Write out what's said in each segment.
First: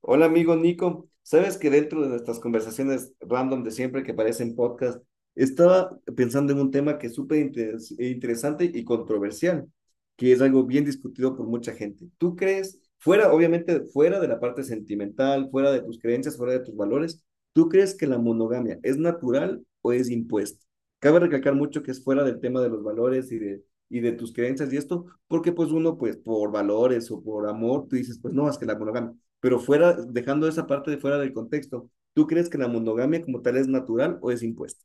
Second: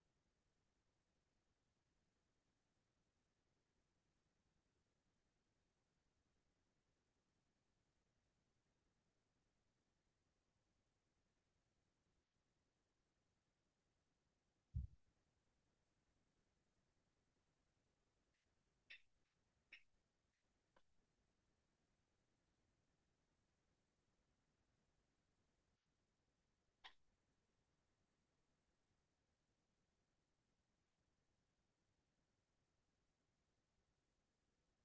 Hola amigo Nico, sabes que dentro de nuestras conversaciones random de siempre que parecen podcast, estaba pensando en un tema que es interesante y controversial, que es algo bien discutido por mucha gente. ¿Tú crees, fuera, obviamente, fuera de la parte sentimental, fuera de tus creencias, fuera de tus valores, ¿tú crees que la monogamia es natural o es impuesta? Cabe recalcar mucho que es fuera del tema de los valores y de tus creencias y esto, porque pues uno pues por valores o por amor, tú dices, pues no, es que la monogamia. Pero fuera, dejando esa parte de fuera del contexto, ¿tú crees que la monogamia como tal es natural o es impuesta?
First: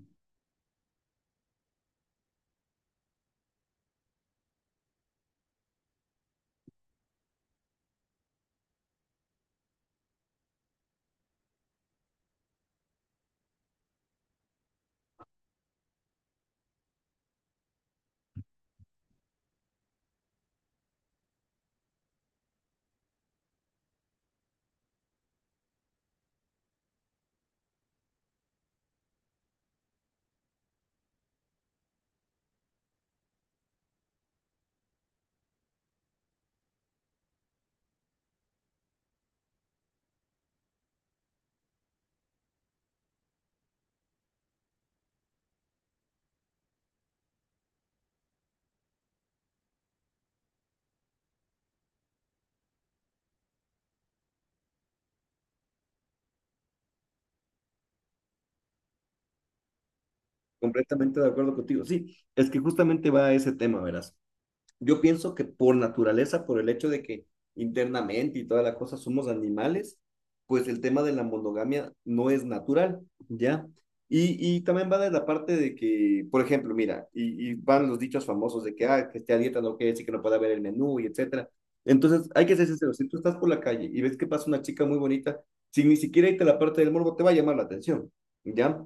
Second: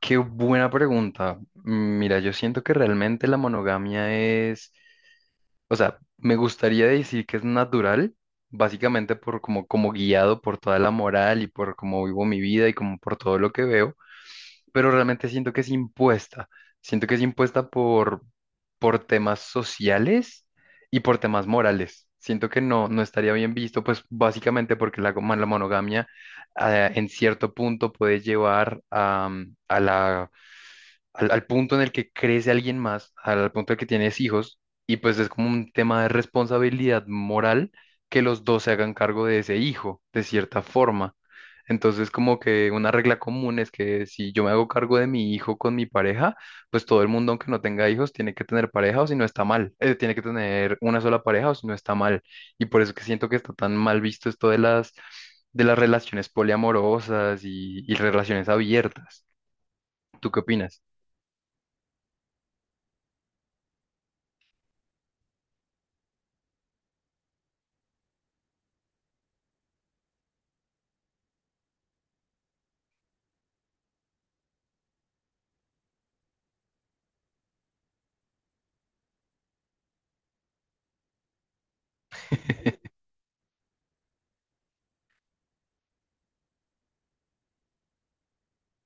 Qué buena pregunta. Mira, yo siento que realmente la monogamia, me gustaría decir que es natural, básicamente por como guiado por toda la moral y por cómo vivo mi vida y como por todo lo que veo, pero realmente siento que es impuesta. Siento que es impuesta por temas sociales y por temas morales. Siento que no estaría bien visto, pues básicamente porque la monogamia en cierto punto puede llevar a la al, al, punto en el que crece alguien más, al punto en el que tienes hijos, y pues es como un tema de responsabilidad moral que los dos se hagan cargo de ese hijo, de cierta forma. Entonces, como que una regla común es que si yo me hago cargo de mi hijo con mi pareja, pues todo el mundo, aunque no tenga hijos, tiene que tener pareja o si no está mal. Tiene que tener una sola pareja o si no está mal. Y por eso que siento que está tan mal visto esto de las relaciones poliamorosas y relaciones abiertas. ¿Tú qué opinas? Completamente de acuerdo contigo. Sí, es que justamente va a ese tema, verás. Yo pienso que por naturaleza, por el hecho de que internamente y toda la cosa somos animales, pues el tema de la monogamia no es natural, ¿ya? Y también va de la parte de que, por ejemplo, mira, y van los dichos famosos de que, ah, que esté a dieta no quiere decir que no pueda haber el menú y etcétera. Entonces, hay que ser sincero, si tú estás por la calle y ves que pasa una chica muy bonita, sin ni siquiera irte a la parte del morbo, te va a llamar la atención, ¿ya?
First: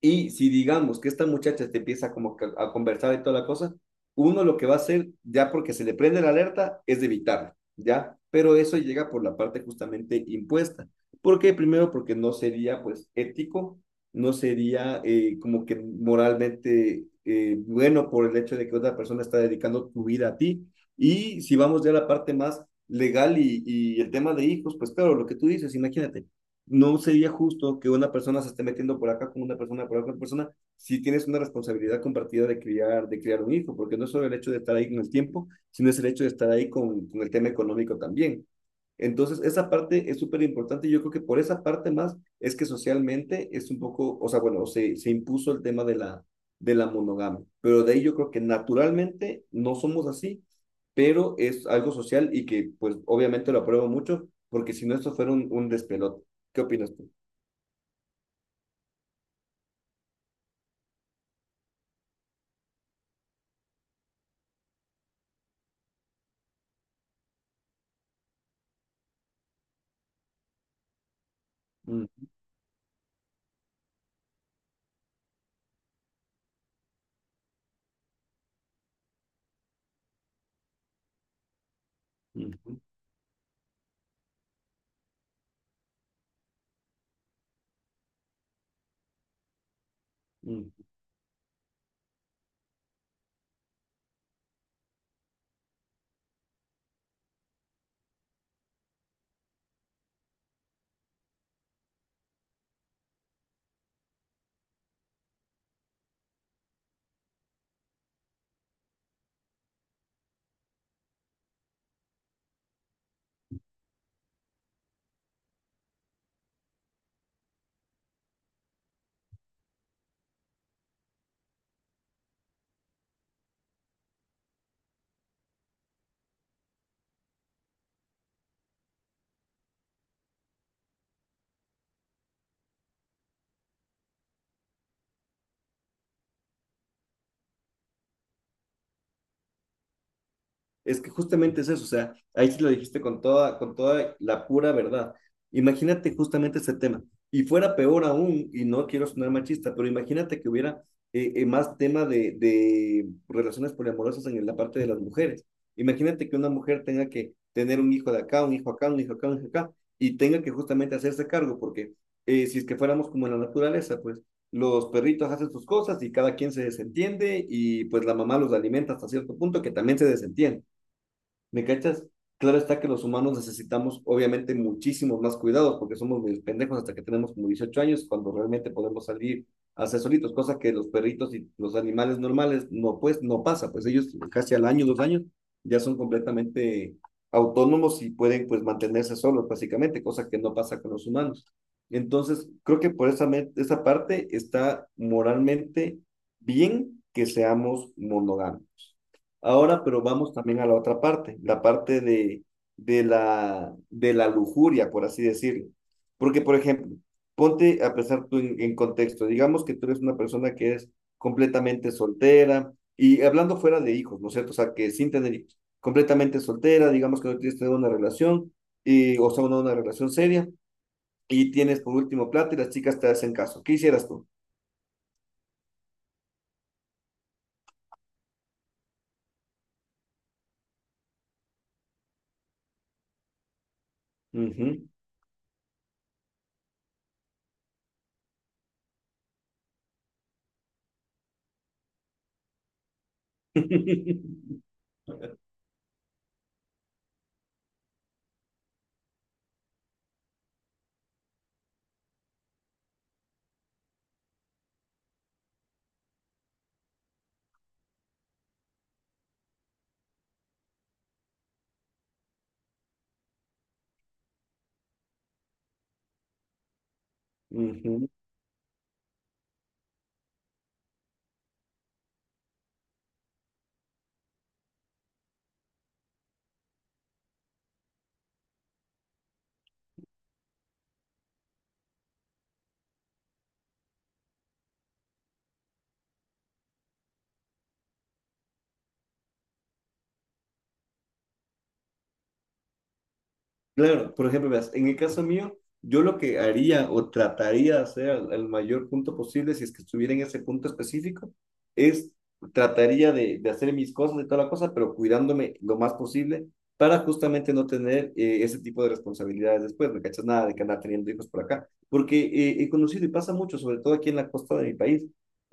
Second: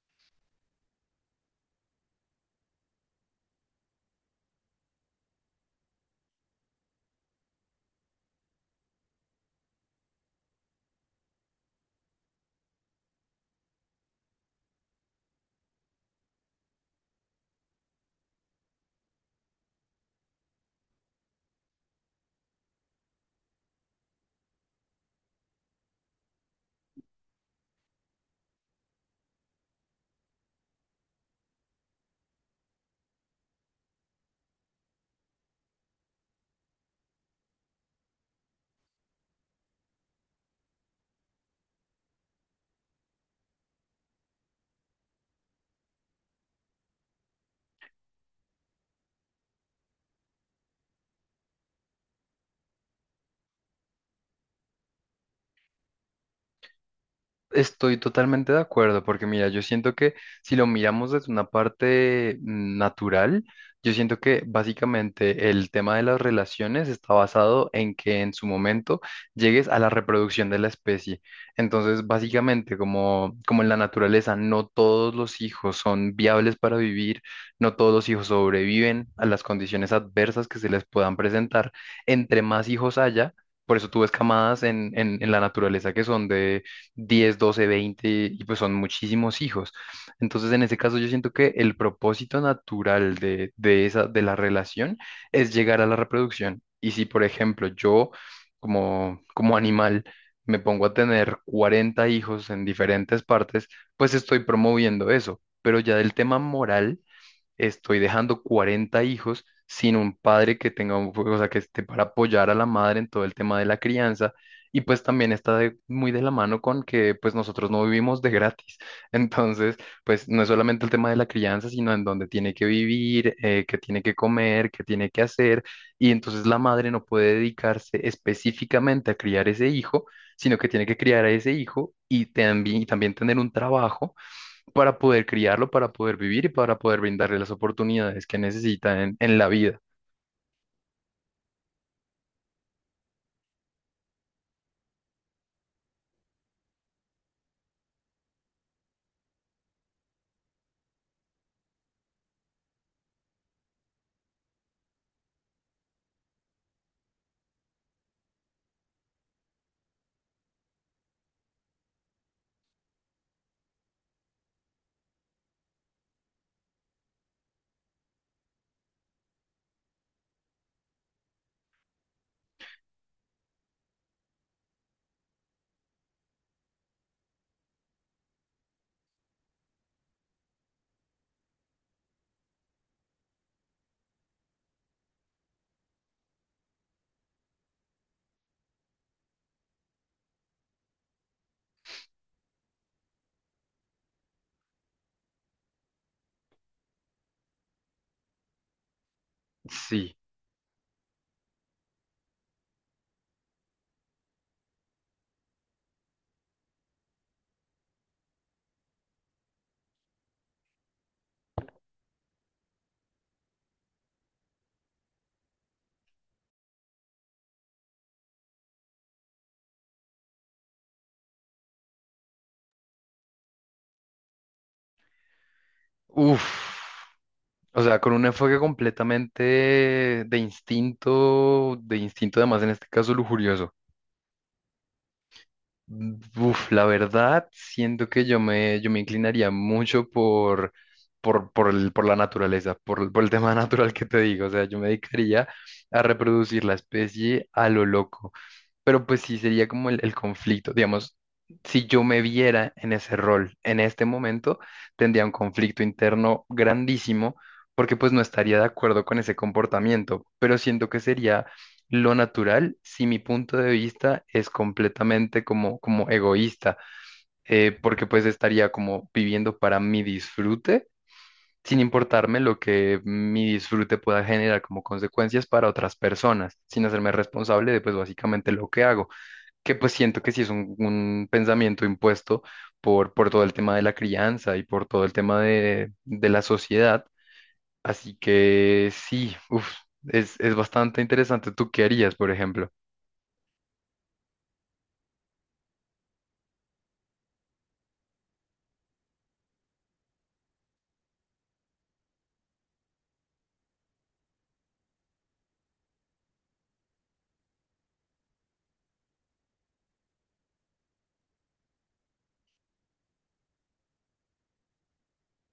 Y si digamos que esta muchacha te empieza como que a conversar y toda la cosa, uno lo que va a hacer, ya porque se le prende la alerta, es de evitarla, ¿ya? Pero eso llega por la parte justamente impuesta. ¿Por qué? Primero, porque no sería pues ético, no sería como que moralmente bueno, por el hecho de que otra persona está dedicando tu vida a ti. Y si vamos ya a la parte más legal y el tema de hijos, pues claro, lo que tú dices, imagínate, no sería justo que una persona se esté metiendo por acá con una persona, por acá con otra persona, si tienes una responsabilidad compartida de criar un hijo, porque no es solo el hecho de estar ahí con el tiempo, sino es el hecho de estar ahí con el tema económico también. Entonces, esa parte es súper importante. Yo creo que por esa parte más es que socialmente es un poco, o sea, bueno, se impuso el tema de de la monogamia, pero de ahí yo creo que naturalmente no somos así, pero es algo social y que pues obviamente lo apruebo mucho, porque si no esto fuera un despelote. ¿Qué opinas tú? Estoy totalmente de acuerdo, porque mira, yo siento que si lo miramos desde una parte natural, yo siento que básicamente el tema de las relaciones está basado en que en su momento llegues a la reproducción de la especie. Entonces, Mm, básicamente, como en la naturaleza, no todos los hijos son viables para vivir, no todos los hijos sobreviven a las condiciones adversas que se les puedan presentar. Entre más ujú, hijos haya, por eso tú ves camadas en la naturaleza que son de 10 12 20 y pues son muchísimos hijos. Entonces, en ujú. ese caso, yo siento que el propósito natural de la relación es llegar a la reproducción. Y si, por ejemplo, yo como animal me pongo a tener 40 hijos en diferentes partes, pues estoy promoviendo eso. Pero ya del tema moral estoy dejando 40 hijos sin un padre que tenga un, o sea, que esté para apoyar a la madre en todo el tema de la crianza. Y pues también está de- muy de la mano con que pues nosotros no vivimos de gratis. Entonces, pues no es solamente el tema de la crianza, sino en dónde tiene que vivir, qué tiene que comer, qué tiene que hacer. Y entonces la madre no puede dedicarse específicamente a criar ese hijo, sino que tiene que criar a ese hijo y también tener un trabajo para poder criarlo, para poder vivir y para poder brindarle las oportunidades que necesita en la vida. Es que justamente es eso, o sea, ahí sí lo dijiste con toda la pura verdad. Imagínate justamente ese tema. Y fuera peor aún, y no quiero sonar machista, pero imagínate que hubiera más tema de relaciones poliamorosas en la parte de las mujeres. Imagínate que una mujer tenga que tener un hijo de acá, un hijo acá, un hijo acá, un hijo acá, y tenga que justamente hacerse cargo, porque si es que fuéramos como en la naturaleza, pues los perritos hacen sus cosas y cada quien se desentiende y pues la mamá los alimenta hasta cierto punto que también se desentiende. ¿Me cachas? Claro está que los humanos necesitamos obviamente muchísimos más cuidados porque somos muy pendejos hasta que tenemos como 18 años cuando realmente podemos salir a ser solitos, cosa que los perritos y los animales normales no, pues no pasa, pues ellos casi al año, 2 años ya son completamente autónomos y pueden pues mantenerse solos básicamente, cosa que no pasa con los humanos. Entonces, creo que por esa parte está moralmente bien que seamos monógamos. Ahora, pero Sí. vamos también a la otra parte, la parte de de la lujuria, por así decirlo. Porque, por ejemplo, ponte a pensar tú en contexto, digamos que tú eres una persona que es completamente soltera y hablando fuera de hijos, ¿no es cierto? O sea, que sin tener hijos, completamente soltera, digamos que no tienes tener una relación, y, o sea, una relación seria, y tienes por último plata y las chicas te hacen caso. ¿Qué hicieras tú? Uf. O sea, con un enfoque completamente de instinto además en este caso lujurioso. Ujú. Uf, la verdad, siento que yo me inclinaría mucho por la naturaleza, por el tema natural que te digo. O sea, yo me dedicaría a reproducir la especie a lo loco. Pero pues sí, sería como el conflicto. Digamos, si yo me viera en ese rol en este momento, tendría un conflicto interno grandísimo porque pues no estaría de acuerdo con ese comportamiento. Pero siento que sería lo natural si mi punto de vista es completamente como egoísta, porque Ujú. pues estaría como viviendo para mi disfrute. Sin importarme lo que mi disfrute pueda generar como consecuencias para otras personas, sin hacerme responsable de pues básicamente lo que hago que pues siento que sí es un pensamiento impuesto por todo el tema de la crianza y por todo el tema de la sociedad. Así que sí, uf, es bastante interesante. ¿Tú qué harías, por ejemplo? Claro, por ejemplo, veas, en el caso mío, yo lo que haría o trataría de hacer al mayor punto posible, si es que estuviera en ese punto específico, es trataría de hacer mis cosas y toda la cosa, pero cuidándome lo más posible para justamente no tener ese tipo de responsabilidades después, ¿me cachas? Nada de que andar teniendo hijos por acá, porque he conocido y pasa mucho, sobre todo aquí en la costa de mi país,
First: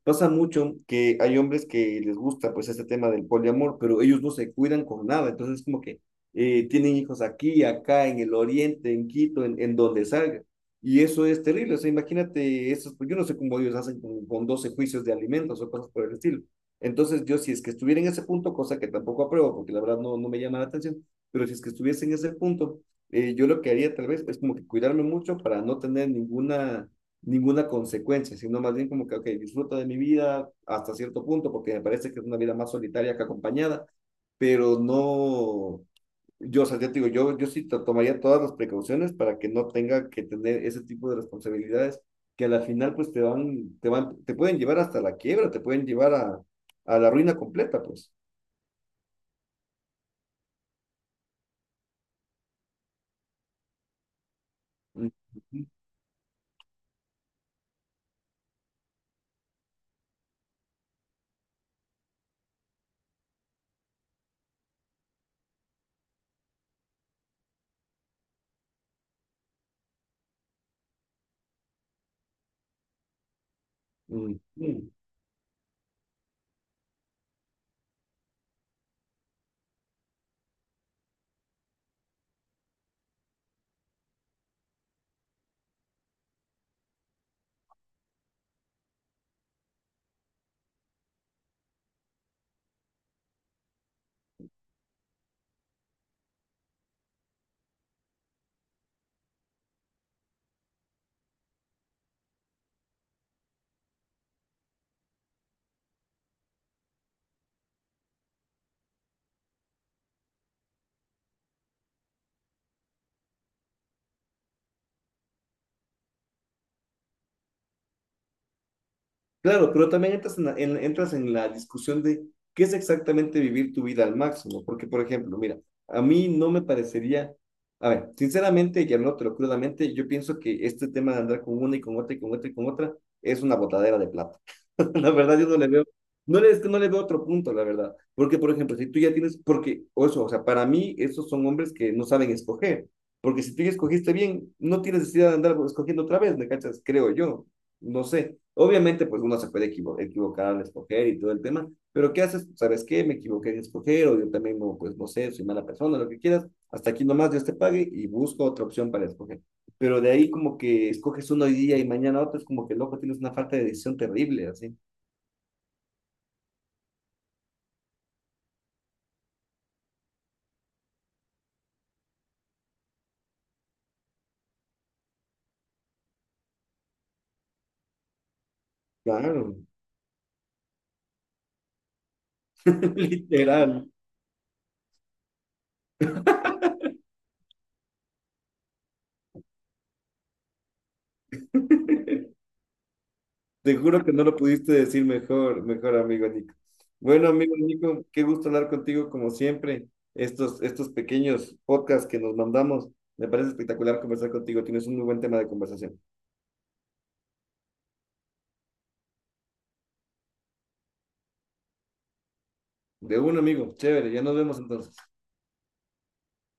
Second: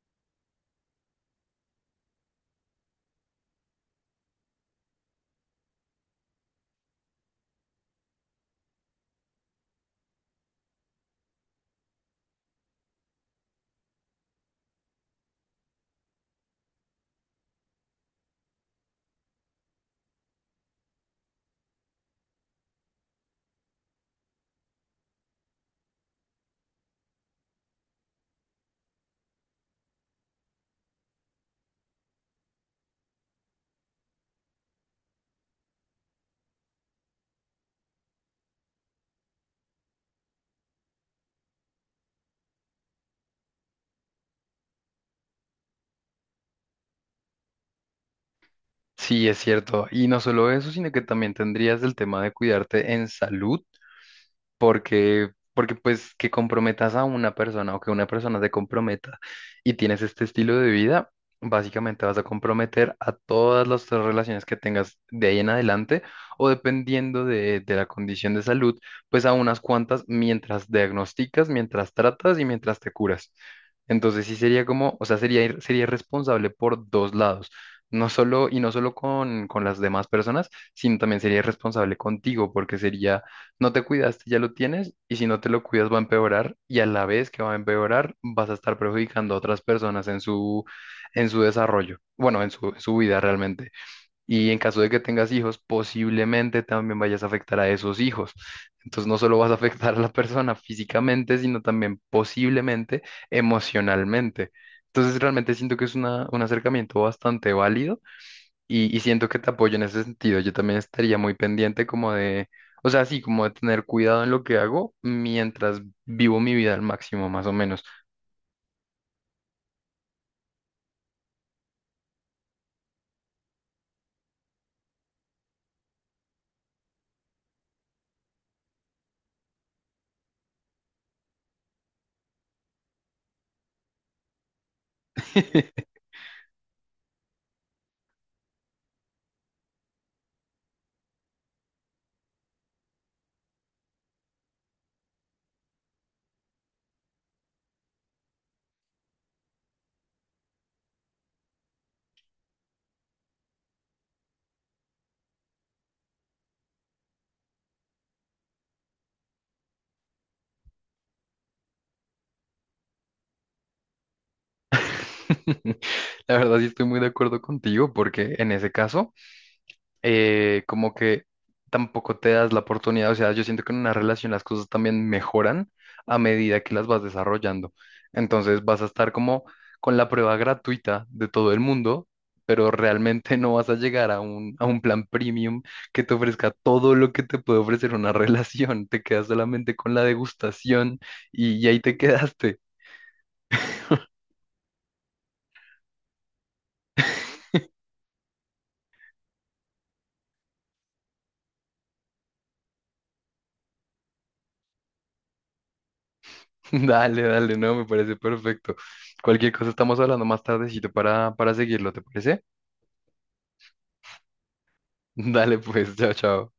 pasa mucho que hay hombres que les gusta pues este tema del poliamor, pero ellos no se cuidan con nada, entonces es como que tienen hijos aquí, acá, en el oriente, en Quito, en donde salga. Y eso es terrible. O sea, imagínate, eso, yo no sé cómo ellos hacen con 12 juicios de alimentos o cosas por el estilo. Entonces, yo si es que estuviera en ese punto, cosa que tampoco apruebo, porque la verdad no, no me llama la atención, pero si es que estuviese en ese punto, yo lo que haría tal vez es como que cuidarme mucho para no tener ninguna, ninguna consecuencia, sino más bien como que, ok, disfruto de mi vida hasta cierto punto, porque me parece que es una vida más solitaria que acompañada, pero no, yo, o sea, ya te digo, yo sí tomaría todas las precauciones para que no tenga que tener ese tipo de responsabilidades que a la final pues te van, te pueden llevar hasta la quiebra, te pueden llevar a la ruina completa, pues. Sí, es cierto. Y no solo eso, sino que también tendrías el tema de cuidarte en salud Mm, porque pues que comprometas a una persona o que una persona se comprometa y tienes este estilo de vida, básicamente vas a comprometer a todas las otras relaciones que tengas de ahí en adelante o dependiendo de la condición de salud, pues a unas cuantas mientras diagnosticas, mientras tratas y mientras te curas. Entonces sí mm, sería mm. como, o sea, sería, ir- sería irresponsable por dos lados. Y no solo con las demás personas, sino también sería irresponsable contigo, porque sería no te cuidaste, ya lo tienes, y si no te lo cuidas va a empeorar, y a la vez que va a empeorar, vas a estar perjudicando a otras personas en su desarrollo, bueno, en su vida realmente. Y en caso de que tengas hijos, posiblemente también vayas a afectar a esos hijos. Entonces no solo vas a afectar a la persona físicamente, sino también posiblemente emocionalmente. Entonces realmente siento que es una- un acercamiento bastante válido y siento que te apoyo en ese sentido. Yo también estaría muy pendiente como de, o sea, sí, como de tener cuidado en lo que hago mientras vivo mi vida al máximo, más o menos. Claro, pero también entras en entras en la discusión de qué es exactamente vivir tu vida al máximo. Porque, por ejemplo, mira, a mí no me parecería, a ver, sinceramente, y hablándotelo crudamente, yo pienso que este tema de andar con una y con otra y con otra y con otra es una botadera de plata. La verdad, yo no le veo, no le, es que no le veo otro punto, la verdad. Porque, por ejemplo, si tú ya tienes, porque, o eso, o sea, para mí, esos son hombres que no saben escoger. Porque si tú ya escogiste bien, no tienes necesidad de andar escogiendo otra vez, ¿me cachas? Creo yo. No sé. Obviamente, pues uno se puede equivocar al escoger y todo el tema, pero ¿qué haces? ¿Sabes qué? Me equivoqué en escoger, o yo también, no, pues no sé, soy mala persona, lo que quieras. Hasta aquí nomás Dios te pague y busco otra opción para escoger. Pero de ahí como que escoges uno hoy día y mañana otro, es como que loco, tienes una falta de decisión terrible, así. La verdad sí estoy muy de acuerdo contigo porque en ese caso... como que tampoco te das la oportunidad, o sea, yo siento que en una relación las cosas también mejoran a medida que las vas desarrollando. Entonces vas a estar como Claro. con la prueba gratuita de todo el mundo, pero realmente no vas a Literal. llegar a un plan premium que te ofrezca todo lo que te puede ofrecer una relación. Te quedas solamente con la degustación y ahí te quedaste. Te juro que no lo pudiste decir mejor, mejor amigo Nico. Bueno, amigo Nico, qué gusto hablar contigo como siempre. Estos pequeños podcasts que nos mandamos, me parece espectacular conversar contigo. Tienes un muy buen tema de conversación. Dale, dale, no, me parece perfecto. Cualquier cosa estamos hablando más tardecito para seguirlo, ¿te parece? De un amigo, chévere, ya nos vemos entonces. Dale pues, chao, chao.